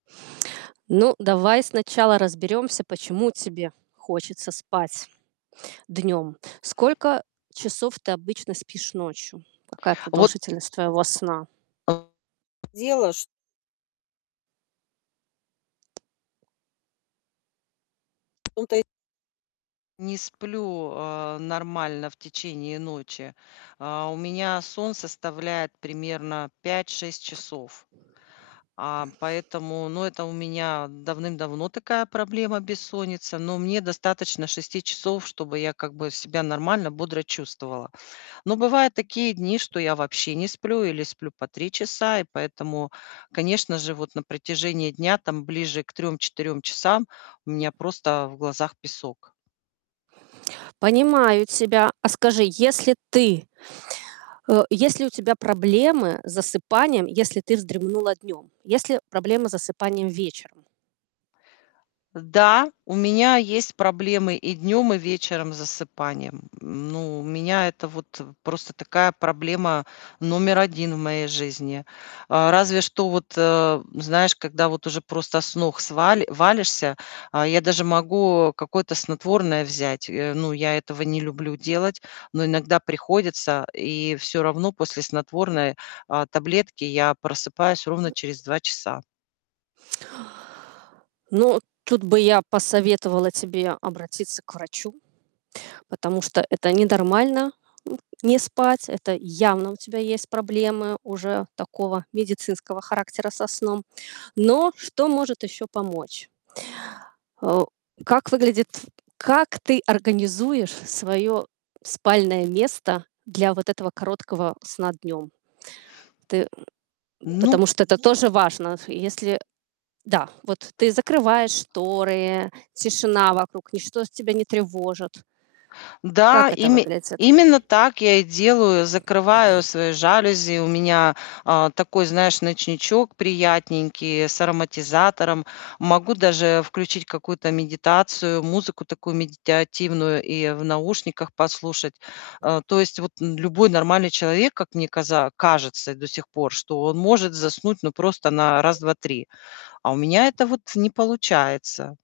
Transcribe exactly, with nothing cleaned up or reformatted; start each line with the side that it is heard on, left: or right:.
right: Ну, давай сначала разберёмся, почему тебе хочется спать днём. Сколько часов ты обычно спишь ночью? Какая
left: А вот
right: продолжительность твоего сна?
left: э, дело ш в том-то и не сплю, э, нормально в течение ночи. А, у меня сон составляет примерно пять шесть часов. А поэтому ну, это у меня давным-давно такая проблема, бессонница. Но мне достаточно шести часов, чтобы я, как бы, себя нормально, бодро чувствовала. Но бывают такие дни, что я вообще не сплю или сплю по три часа. И поэтому, конечно же, вот на протяжении дня, там, ближе к трем-четырем трем четырем часам у меня просто в глазах песок.
right: Понимаю тебя. А скажи, если ты э, есть у тебя проблемы с засыпанием, если ты вздремнула днём, есть ли проблемы с засыпанием вечером?
left: Э, да, у меня есть проблемы и днем, и вечером с засыпанием. М, ну, у меня это вот, э, просто такая проблема номер один в моей жизни. А, разве что вот, э, знаешь, когда вот уже просто с ног сва валишься, а, я даже могу какое-то снотворное взять. Э, ну, я этого не люблю делать, но иногда приходится. И всё равно после снотворной, а, таблетки я просыпаюсь ровно через два два часа.
right: Ну, тут бы я посоветовала тебе обратиться к врачу, потому что это ненормально, м, не спать. Это явно у тебя есть проблемы уже такого медицинского характера со сном. Но, что может ещё помочь. А о как выглядит как ты организуешь своё спальное место для вот этого короткого, сна днём? Ты, м м,
left: Ну
right: потому что, это тоже важно. Ф если, э да, вот ты закрываешь шторы, тишина вокруг, ничто тебя не тревожит.
left: Да,
right: Как это
left: име
right: выглядит?
left: именно так я и делаю. Закрываю свои жалюзи. У меня, а, такой, знаешь, ночничок приятненький с ароматизатором. Могу даже включить какую-то медитацию, музыку такую медитятивную и в наушниках послушать. А, то есть, вот н любой нормальный человек, как мне каза кажется до сих пор, что он может заснуть, ну, просто на раз, два, три. А у меня, это вот, не получается.